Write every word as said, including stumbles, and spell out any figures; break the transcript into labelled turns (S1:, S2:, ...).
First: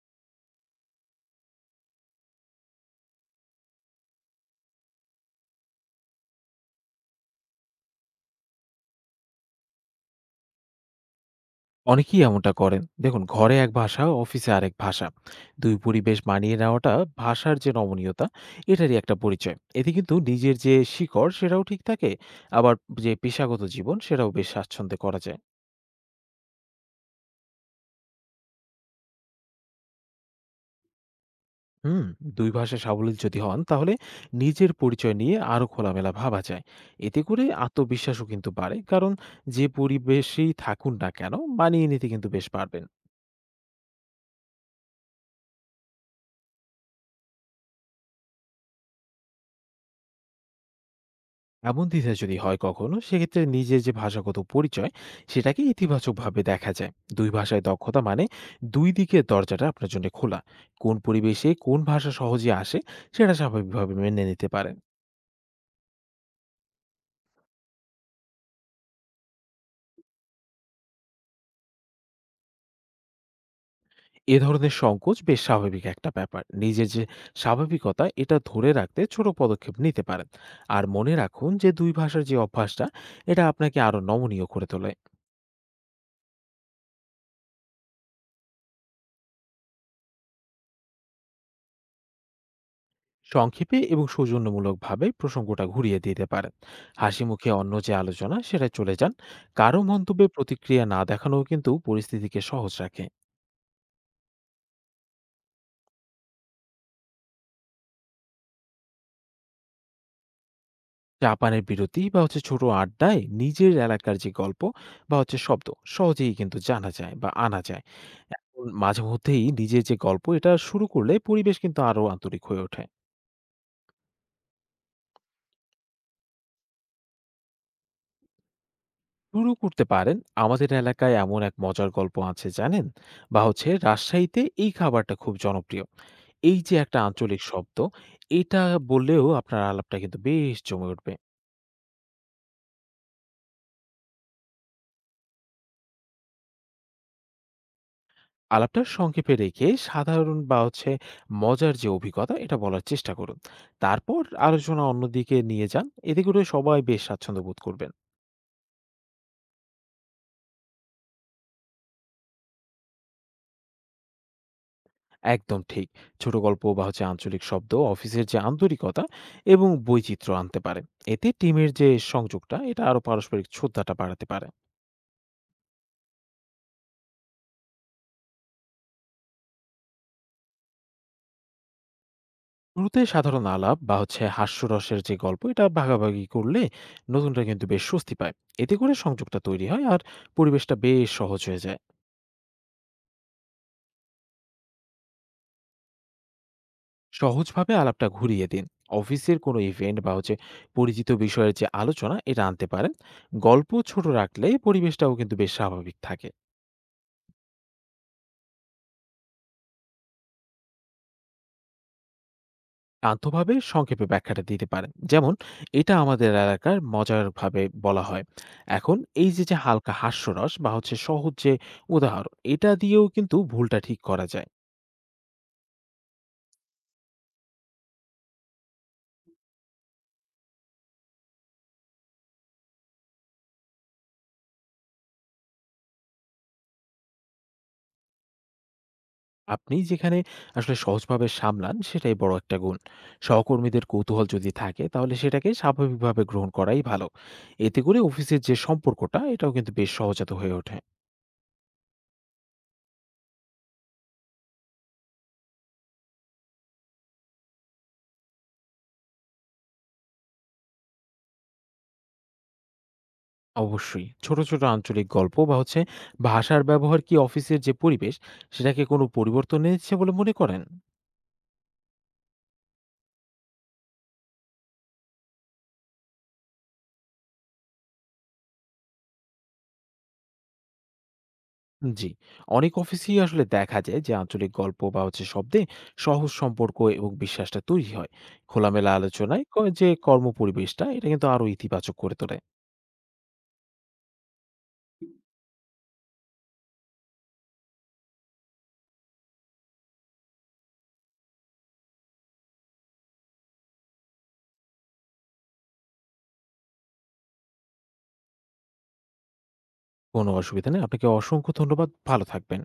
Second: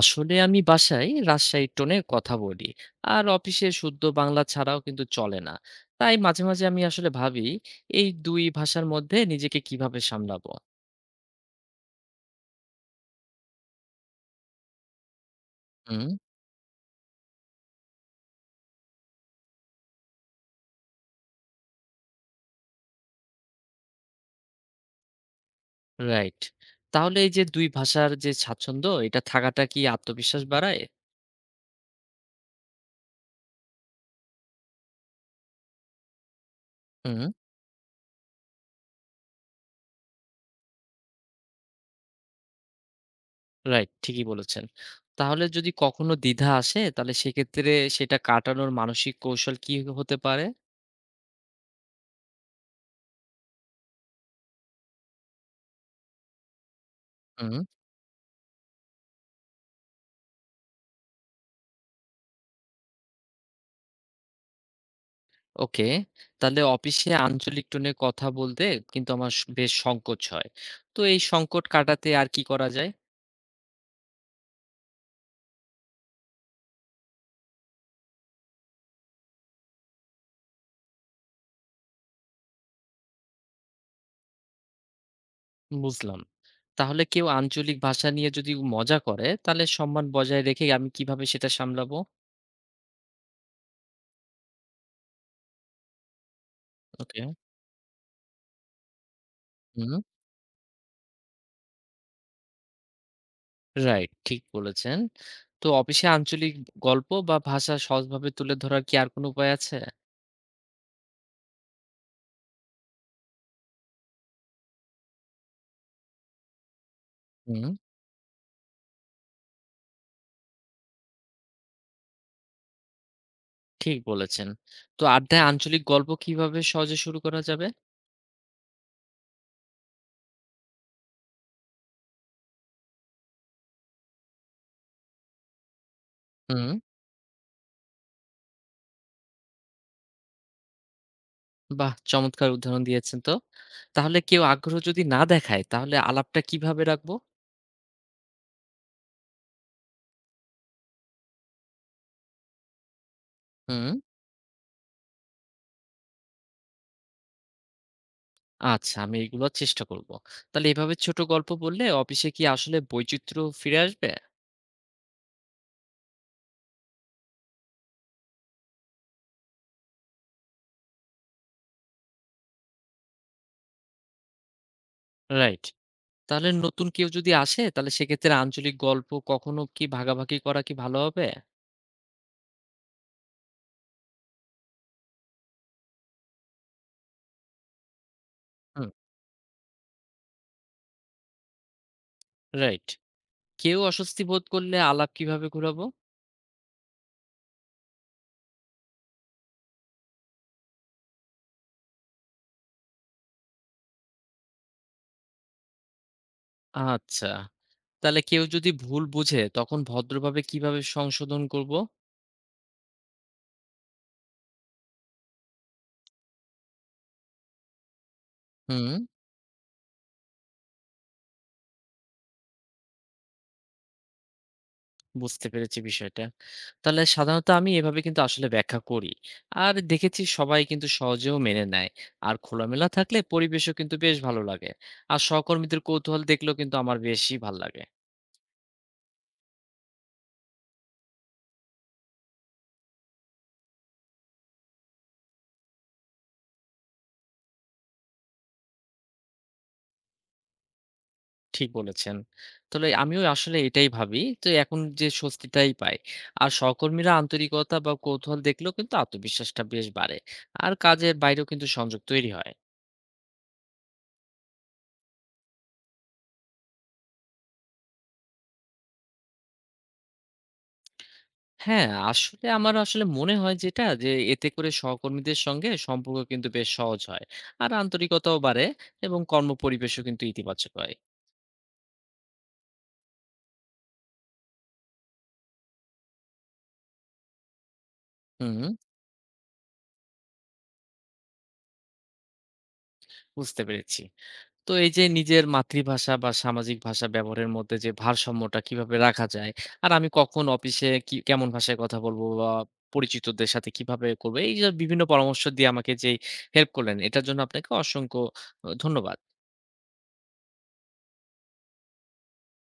S1: আসলে আমি বাসায় রাজশাহী টোনে কথা বলি। আর অফিসে শুদ্ধ বাংলা ছাড়াও কিন্তু চলে না। তাই মাঝে মাঝে আমি আসলে ভাবি, এই দুই ভাষার মধ্যে নিজেকে কিভাবে সামলাবো।
S2: অনেকেই এমনটা করেন। দেখুন ঘরে এক ভাষা, অফিসে আরেক ভাষা। দুই
S1: হুম।
S2: পরিবেশ মানিয়ে নেওয়াটা ভাষার যে নমনীয়তা, এটারই একটা পরিচয়। এতে কিন্তু নিজের যে শিকড়, সেটাও ঠিক থাকে। আবার যে পেশাগত জীবন, সেটাও বেশ স্বাচ্ছন্দ্যে করা যায়।
S1: রাইট। তাহলে এই যে দুই ভাষার যে স্বাচ্ছন্দ্য, এটা থাকাটা কি আত্মবিশ্বাস বাড়ায়?
S2: হুম, দুই ভাষায় সাবলীল যদি হন, তাহলে নিজের পরিচয় নিয়ে আরো খোলামেলা ভাবা যায়। এতে
S1: হুম।
S2: করে আত্মবিশ্বাসও কিন্তু বাড়ে। কারণ যে পরিবেশেই থাকুন না কেন, মানিয়ে নিতে কিন্তু বেশ পারবেন।
S1: রাইট, ঠিকই বলেছেন। তাহলে যদি কখনো দ্বিধা আসে তাহলে সেক্ষেত্রে সেটা কাটানোর মানসিক কৌশল কি হতে পারে?
S2: এমন দ্বিধা যদি হয় কখনো সেক্ষেত্রে নিজের যে ভাষাগত পরিচয় সেটাকে ইতিবাচকভাবে দেখা যায়। দুই
S1: হুম।
S2: ভাষায় দক্ষতা মানে দুই দিকের দরজাটা আপনার জন্য খোলা। কোন পরিবেশে কোন ভাষা সহজে আসে সেটা স্বাভাবিকভাবে মেনে নিতে পারেন।
S1: ওকে। তাহলে অফিসে আঞ্চলিক টোনে কথা বলতে কিন্তু আমার স বেশ সংকোচ হয়। তো এই সংকট কাটাতে আর কি করা যায়?
S2: এ ধরনের সংকোচ বেশ স্বাভাবিক একটা ব্যাপার। নিজের যে স্বাভাবিকতা এটা ধরে রাখতে ছোট পদক্ষেপ নিতে পারেন। আর মনে রাখুন যে দুই ভাষার যে অভ্যাসটা এটা আপনাকে আরো নমনীয় করে তোলে।
S1: বুঝলাম। তাহলে কেউ আঞ্চলিক ভাষা নিয়ে যদি মজা করে তাহলে সম্মান বজায় রেখে আমি কিভাবে সেটা সামলাবো?
S2: সংক্ষেপে এবং সৌজন্যমূলকভাবে প্রসঙ্গটা ঘুরিয়ে দিতে পারেন। হাসি
S1: ওকে।
S2: মুখে অন্য যে আলোচনা সেটায় চলে যান। কারো
S1: হুম।
S2: মন্তব্যে প্রতিক্রিয়া না দেখানোও কিন্তু পরিস্থিতিকে সহজ রাখে।
S1: রাইট, ঠিক বলেছেন। তো অফিসে আঞ্চলিক গল্প বা ভাষা সহজভাবে তুলে ধরার কি আর কোনো উপায় আছে?
S2: জাপানের বিরতি বা হচ্ছে ছোট আড্ডায় নিজের এলাকার যে গল্প বা হচ্ছে শব্দ সহজেই কিন্তু জানা যায় বা আনা
S1: হুম,
S2: যায়। এখন মাঝে মধ্যেই নিজের যে গল্প এটা শুরু করলে পরিবেশ কিন্তু আরো আন্তরিক হয়ে ওঠে।
S1: ঠিক বলেছেন। তো আড্ডায় আঞ্চলিক গল্প কিভাবে সহজে শুরু করা যাবে?
S2: শুরু করতে পারেন আমাদের এলাকায় এমন এক মজার গল্প আছে জানেন, বা হচ্ছে রাজশাহীতে এই খাবারটা খুব জনপ্রিয়। এই
S1: হুম।
S2: যে একটা আঞ্চলিক শব্দ, এটা বললেও আপনার আলাপটা কিন্তু বেশ জমে উঠবে।
S1: বাহ! চমৎকার উদাহরণ দিয়েছেন তো। তাহলে কেউ আগ্রহ যদি না দেখায় তাহলে আলাপটা কিভাবে রাখবো?
S2: আলাপটা সংক্ষেপে রেখে সাধারণ বা হচ্ছে মজার যে অভিজ্ঞতা, এটা বলার চেষ্টা করুন।
S1: হুম।
S2: তারপর আলোচনা অন্যদিকে নিয়ে যান। এতে করে সবাই বেশ স্বাচ্ছন্দ্য বোধ করবেন।
S1: আচ্ছা, আমি এগুলো চেষ্টা করব। তাহলে এভাবে ছোট গল্প বললে অফিসে কি আসলে বৈচিত্র্য ফিরে আসবে?
S2: একদম ঠিক। ছোট গল্প বা হচ্ছে আঞ্চলিক শব্দ অফিসের যে আন্তরিকতা এবং বৈচিত্র্য আনতে পারে। এতে টিমের যে সংযোগটা, এটা আরো পারস্পরিক শ্রদ্ধাটা বাড়াতে পারে।
S1: রাইট। তাহলে নতুন কেউ যদি আসে তাহলে সেক্ষেত্রে আঞ্চলিক গল্প কখনো কি ভাগাভাগি করা কি ভালো হবে?
S2: শুরুতে সাধারণ আলাপ বা হচ্ছে হাস্যরসের যে গল্প এটা ভাগাভাগি করলে নতুনরা কিন্তু বেশ স্বস্তি পায়। এতে
S1: হুম।
S2: করে সংযোগটা তৈরি হয় আর পরিবেশটা বেশ সহজ হয়ে যায়।
S1: রাইট। কেউ অস্বস্তি বোধ করলে আলাপ কিভাবে ঘুরাবো?
S2: সহজভাবে আলাপটা ঘুরিয়ে দিন। অফিসের কোনো ইভেন্ট বা হচ্ছে পরিচিত বিষয়ের যে আলোচনা এটা আনতে পারেন। গল্প ছোট রাখলে পরিবেশটাও কিন্তু বেশ স্বাভাবিক থাকে।
S1: আচ্ছা। তাহলে কেউ যদি ভুল বুঝে তখন ভদ্রভাবে কিভাবে সংশোধন করব?
S2: আন্তভাবে সংক্ষেপে ব্যাখ্যাটা দিতে পারেন, যেমন এটা আমাদের এলাকার মজার ভাবে বলা হয়।
S1: হুম।
S2: এখন এই যে যে হালকা হাস্যরস বা হচ্ছে সহজ যে উদাহরণ এটা দিয়েও কিন্তু ভুলটা ঠিক করা যায়।
S1: বুঝতে পেরেছি বিষয়টা। তাহলে সাধারণত আমি এভাবে কিন্তু আসলে ব্যাখ্যা করি। আর দেখেছি সবাই কিন্তু সহজেও মেনে নেয়। আর খোলামেলা থাকলে পরিবেশও কিন্তু বেশ ভালো লাগে। আর সহকর্মীদের কৌতূহল দেখলেও কিন্তু আমার বেশি ভাল লাগে।
S2: আপনি যেখানে আসলে সহজভাবে সামলান সেটাই বড় একটা গুণ। সহকর্মীদের কৌতূহল যদি থাকে তাহলে সেটাকে স্বাভাবিকভাবে গ্রহণ করাই ভালো। এতে করে অফিসের যে সম্পর্কটা এটাও কিন্তু বেশ সহজাত হয়ে ওঠে।
S1: ঠিক বলেছেন। তাহলে আমিও আসলে এটাই ভাবি। তো এখন যে স্বস্তিটাই পাই। আর সহকর্মীরা আন্তরিকতা বা কৌতূহল দেখলেও কিন্তু আত্মবিশ্বাসটা বেশ বাড়ে। আর কাজের বাইরেও কিন্তু সংযোগ তৈরি হয়।
S2: অবশ্যই। ছোট, ছোট আঞ্চলিক গল্প বা হচ্ছে ভাষার ব্যবহার কি অফিসের যে পরিবেশ সেটাকে কোনো পরিবর্তন এনেছে বলে মনে করেন?
S1: হ্যাঁ, আসলে আমার আসলে মনে হয় যেটা যে এতে করে সহকর্মীদের সঙ্গে সম্পর্ক কিন্তু বেশ সহজ হয়, আর আন্তরিকতাও বাড়ে এবং কর্মপরিবেশও কিন্তু ইতিবাচক হয়।
S2: জি, অনেক অফিসেই আসলে দেখা যায় যে আঞ্চলিক গল্প বা হচ্ছে শব্দে সহজ সম্পর্ক এবং বিশ্বাসটা তৈরি হয়।
S1: হুম।
S2: খোলামেলা আলোচনায় ক যে কর্মপরিবেশটা এটা কিন্তু আরো ইতিবাচক করে তোলে।
S1: বুঝতে পেরেছি। তো এই যে নিজের মাতৃভাষা বা সামাজিক ভাষা ব্যবহারের মধ্যে যে ভারসাম্যটা কিভাবে রাখা যায়, আর আমি কখন অফিসে কি কেমন ভাষায় কথা বলবো বা পরিচিতদের সাথে কিভাবে করবো, এই যে বিভিন্ন পরামর্শ দিয়ে আমাকে যে হেল্প করলেন এটার জন্য আপনাকে অসংখ্য আহ, ধন্যবাদ।
S2: কোনো অসুবিধা নেই। আপনাকে অসংখ্য ধন্যবাদ। ভালো থাকবেন।